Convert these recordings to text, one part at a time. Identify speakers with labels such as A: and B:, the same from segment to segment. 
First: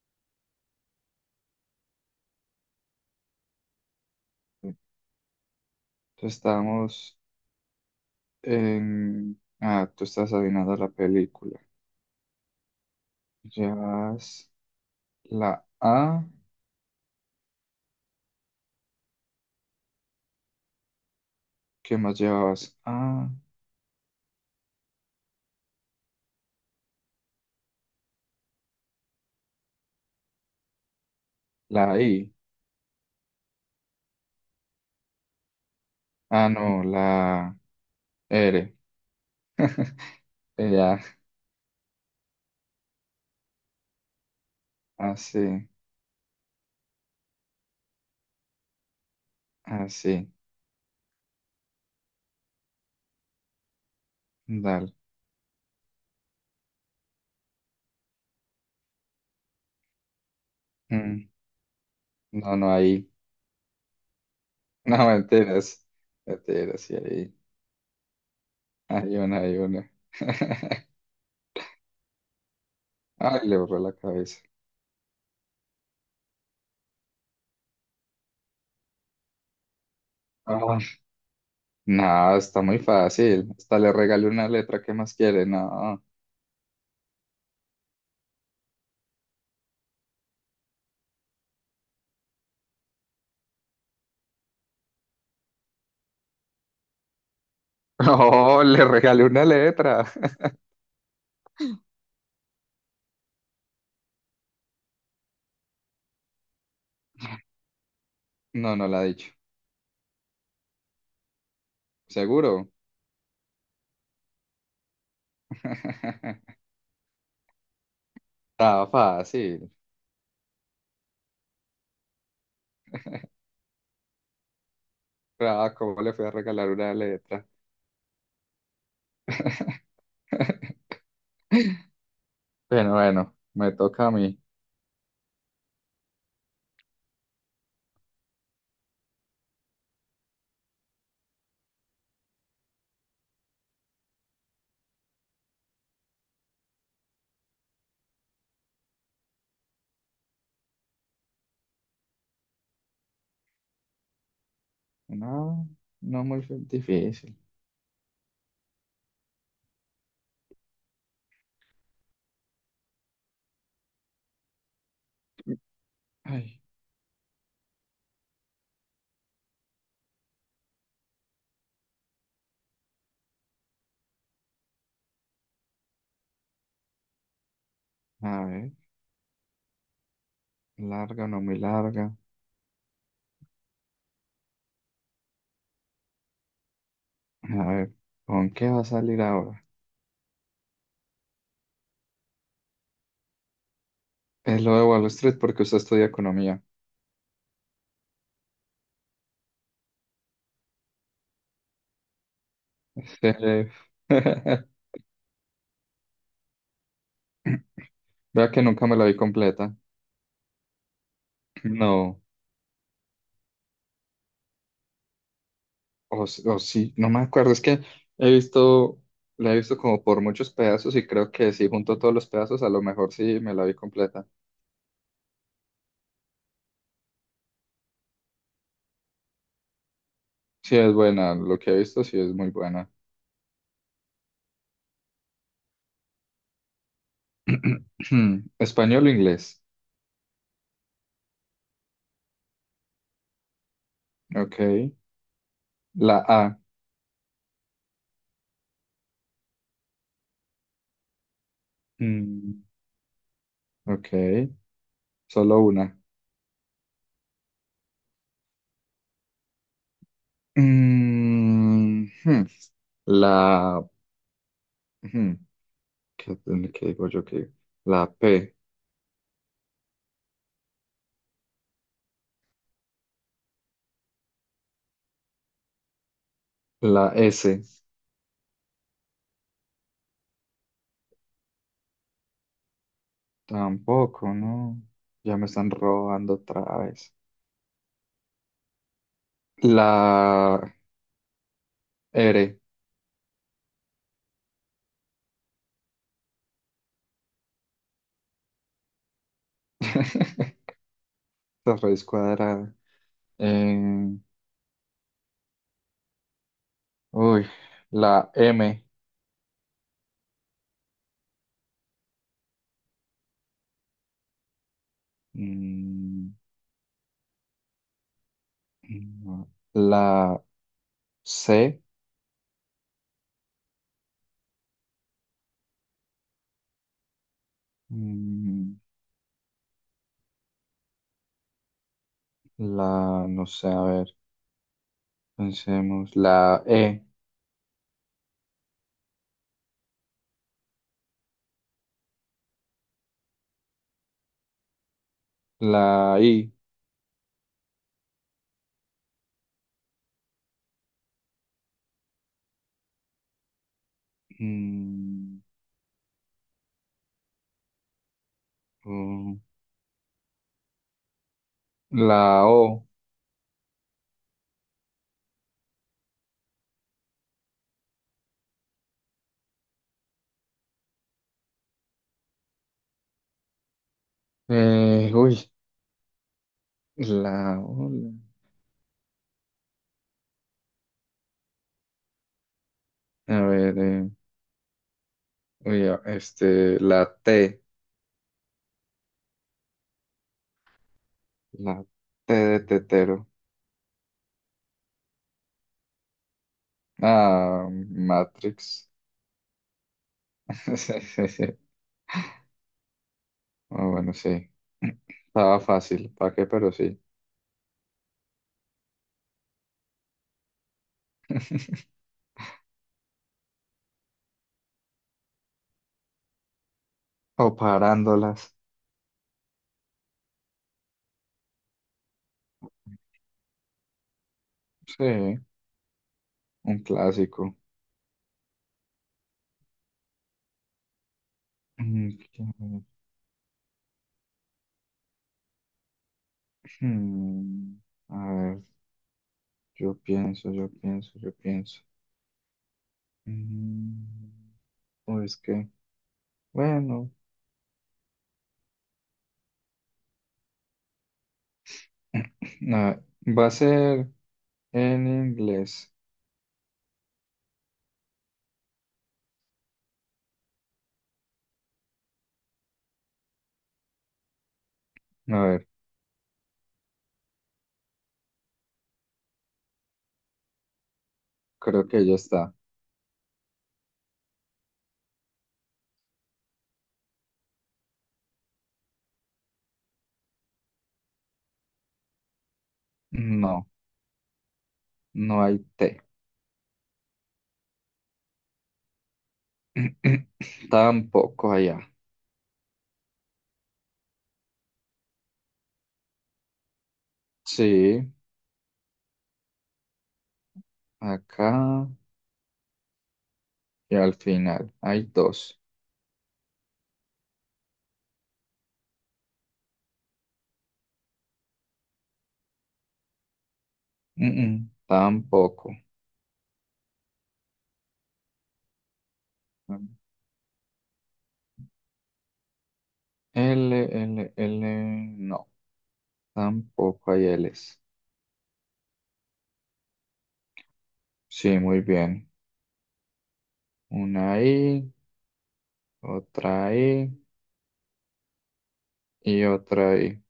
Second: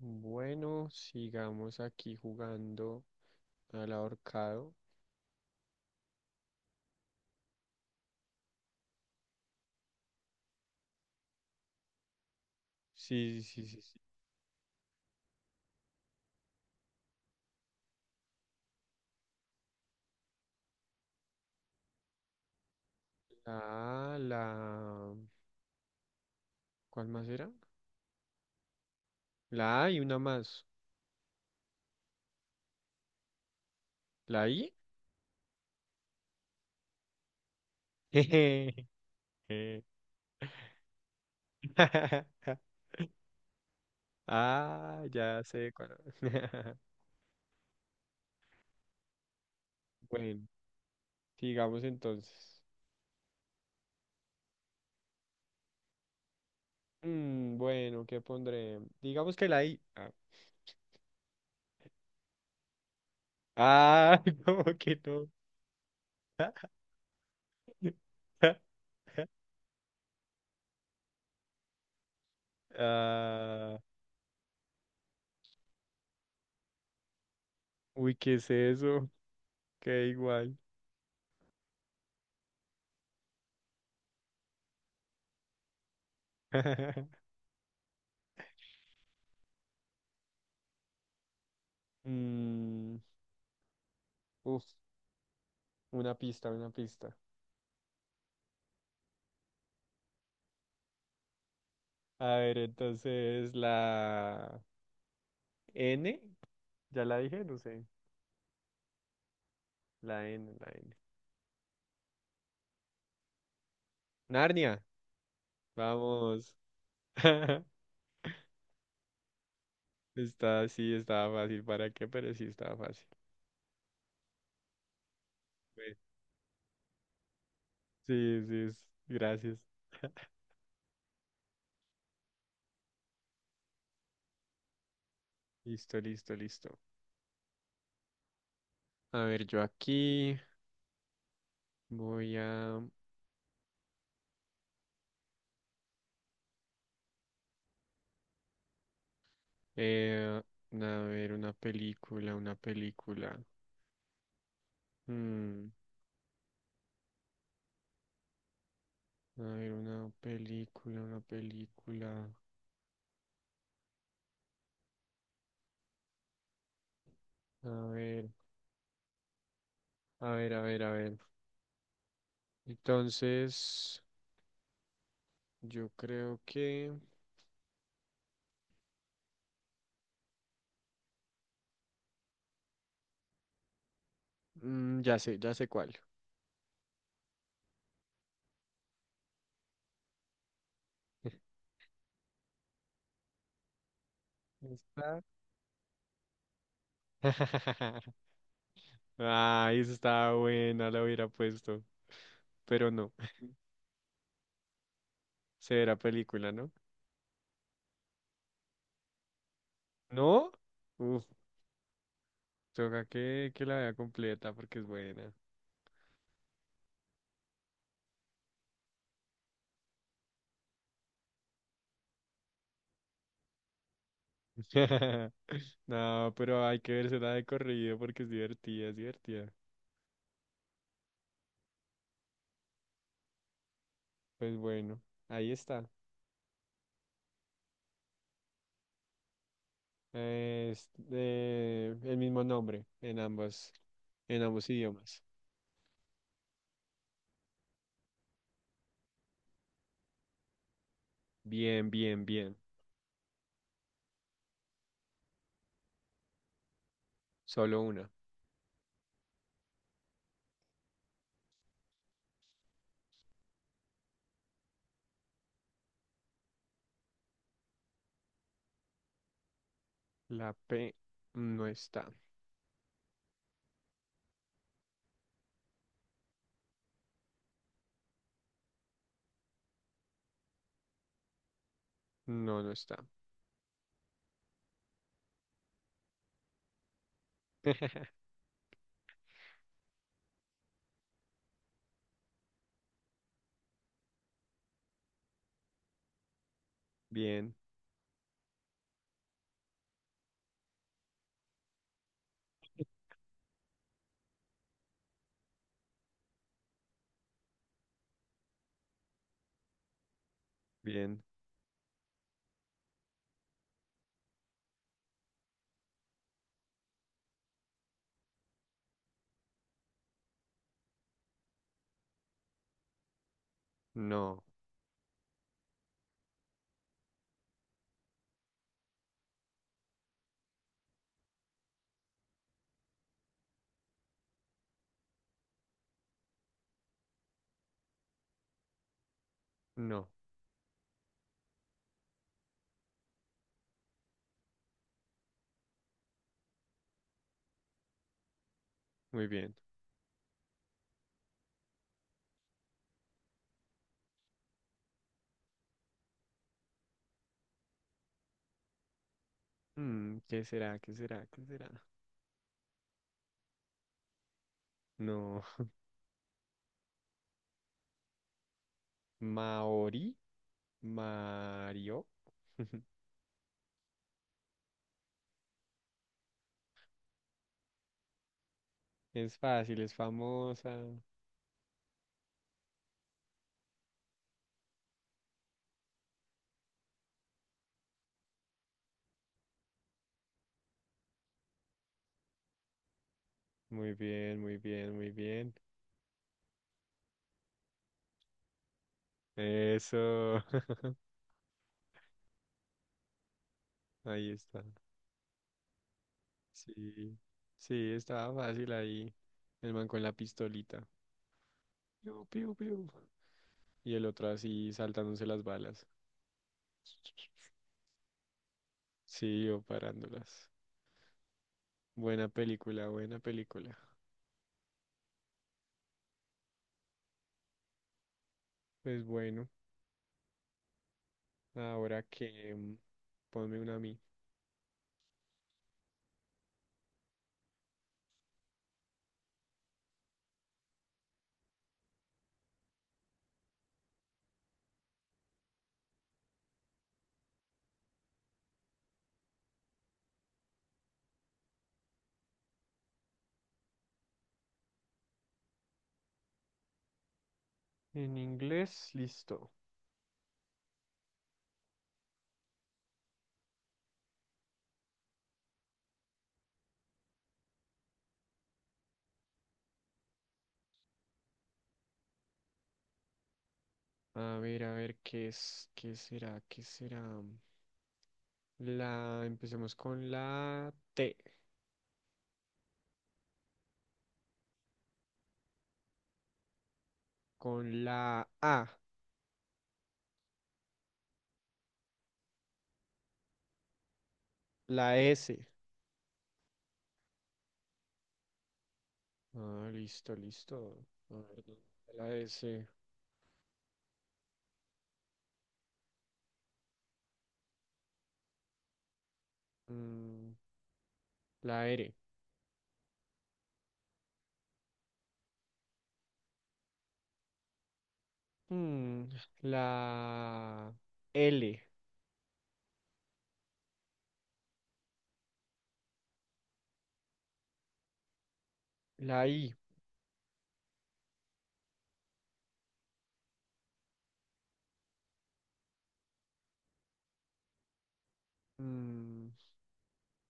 A: Bueno, sigamos aquí jugando al ahorcado.
B: Entonces, estábamos en... Ah, tú estás adivinando la película.
A: Sí, sí, sí, sí, sí.
B: Llevas la A. ¿Qué más llevabas? Ah,
A: Ah, la... ¿Cuál más era? La A y una más.
B: la I.
A: ¿La I?
B: Ah, no, la R.
A: Jejeje.
B: Ya,
A: Ah, ya
B: así,
A: sé cuál.
B: así.
A: Bueno, sigamos entonces.
B: Dale.
A: Bueno, ¿qué pondré? Digamos que la I. Ah,
B: Mm, no, no, ahí.
A: Ah, ¿cómo
B: No,
A: que no?
B: mentiras. Mentiras, sí, ahí. Hay una, hay una. Ay, le
A: Ah,
B: borró la cabeza.
A: uy, ¿qué es eso? Qué igual.
B: Ah. No, está muy fácil. Hasta le regalé una letra. ¿Qué más quiere? No.
A: Mm, uf, una pista, una pista.
B: Oh, le regalé una letra.
A: A ver, entonces la N, ya la dije, no sé.
B: No, no la ha dicho.
A: La N.
B: ¿Seguro?
A: Narnia, vamos.
B: Estaba fácil.
A: Está, sí, estaba fácil. ¿Para qué? Pero sí, estaba fácil.
B: Ah,
A: Bueno,
B: ¿cómo le fui a regalar una letra?
A: sí, sí, gracias.
B: Bueno, bueno, me toca a mí.
A: Listo, listo, listo. A ver, yo aquí voy a, eh, a ver una película, una película.
B: No,
A: Mm.
B: no muy difícil.
A: A ver, una película, una película.
B: Ay,
A: A ver, a ver, a ver, a ver. Entonces, yo creo que...
B: a ver, larga o no muy larga.
A: ya sé cuál.
B: A ver, ¿con qué va a salir ahora? Es lo de Wall
A: Está.
B: Street porque usted estudia economía.
A: Ah, esa estaba buena, la hubiera puesto. Pero no,
B: Eh,
A: será película, ¿no?
B: Vea que nunca me la vi completa.
A: ¿No? Uf,
B: No.
A: toca que la vea completa porque es buena.
B: O sí, no me acuerdo, es que he visto, la he visto como por muchos pedazos y creo que si junto todos los pedazos, a lo mejor sí me la vi completa.
A: No, pero hay que verse la de corrido porque es divertida, es divertida.
B: Sí es buena, lo que he visto sí es muy buena.
A: Pues bueno, ahí está.
B: ¿Español o inglés?
A: Es el mismo nombre en ambas, en ambos
B: Ok.
A: idiomas.
B: La A,
A: Bien, bien, bien.
B: mm, ok, solo una.
A: Solo una.
B: Mm, hmm. La, hmm, ¿qué, qué digo yo que la P,
A: La P no está.
B: la S?
A: No, no está.
B: Tampoco, no, ya me están robando otra vez. La R.
A: Bien,
B: La raíz cuadrada. Eh, uy, la M.
A: bien.
B: Mm, no. La C.
A: No,
B: Mm, la, no sé, a ver, pensemos. La E.
A: no.
B: La I.
A: Muy bien.
B: Mm, mm,
A: Mm, ¿qué será? ¿Qué será? ¿Qué será?
B: la O.
A: No. Maori. Mario.
B: Uy, la O.
A: Es fácil, es famosa.
B: A ver, uy, este, la T. La T de tetero.
A: Muy bien, muy bien, muy bien.
B: Ah, Matrix.
A: Eso.
B: Sí, sí, sí. Ah, bueno,
A: Ahí
B: sí.
A: está.
B: Estaba fácil, ¿para qué? Pero sí.
A: Sí, sí, estaba fácil ahí. El man con la pistolita. Piu, piu, piu. Y el otro así saltándose las balas.
B: O parándolas.
A: Sí, yo parándolas. Buena película, buena película.
B: Sí, un clásico.
A: Pues bueno, ahora
B: Mm,
A: que
B: qué-
A: mm, ponme una a mí.
B: hmm, A ver, yo pienso, yo pienso, yo pienso. Mm, O es que, bueno, a- va a ser en inglés.
A: En inglés, listo.
B: A ver, creo que ya está.
A: A ver, ¿qué es? ¿Qué será? ¿Qué será? La, empecemos con la T,
B: No, no hay T.
A: con la A,
B: Tampoco allá.
A: la S.
B: Sí.
A: Ah, listo, listo. A ver,
B: Acá
A: ¿dónde está la S.
B: y al final. Hay dos.
A: Mm, la R.
B: Mm, tampoco.
A: Mm, la L.
B: L, L, L. No, tampoco hay Ls.
A: La I.
B: Sí, muy bien. Una I, otra I
A: Mm,
B: y otra I.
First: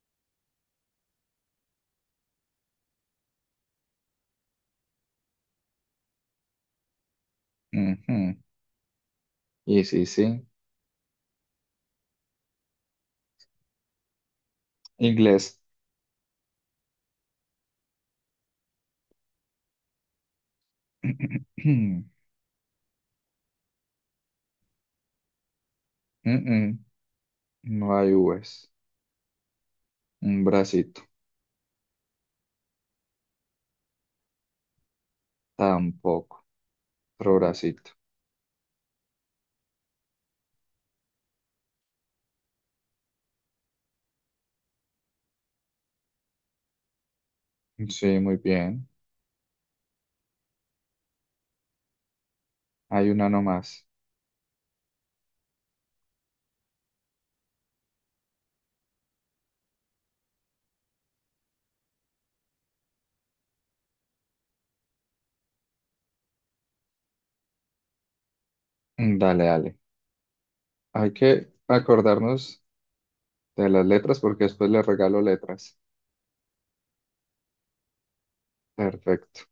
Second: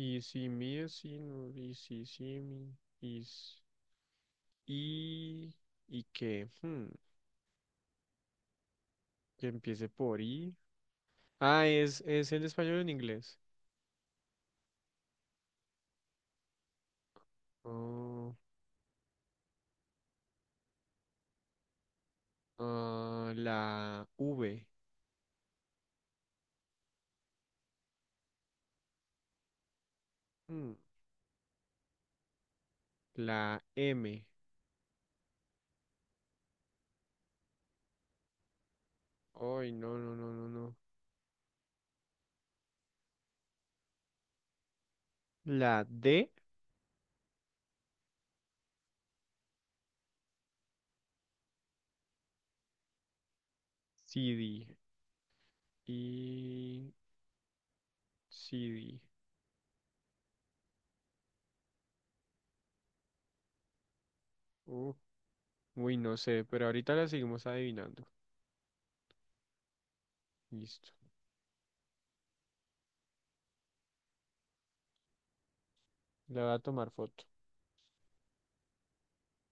A: y si mi es si no, y si si mi. Is, y, y que,
B: Ujú.
A: que
B: Y
A: empiece
B: sí,
A: por
B: sí.
A: I. Ah, es en español o en inglés.
B: Inglés.
A: Oh, ah, la V.
B: Mm, mm, No hay Vs. Un
A: Mm,
B: bracito.
A: la M.
B: Tampoco. Otro bracito.
A: Ay, no, no, no, no, no. La D.
B: Sí, muy bien. Hay una nomás.
A: CD. Y CD. Uh, uy, no sé, pero ahorita la seguimos adivinando.
B: Dale, dale.
A: Listo.
B: Hay que acordarnos de las letras, porque después le regalo letras.
A: Le voy a tomar foto.
B: Perfecto.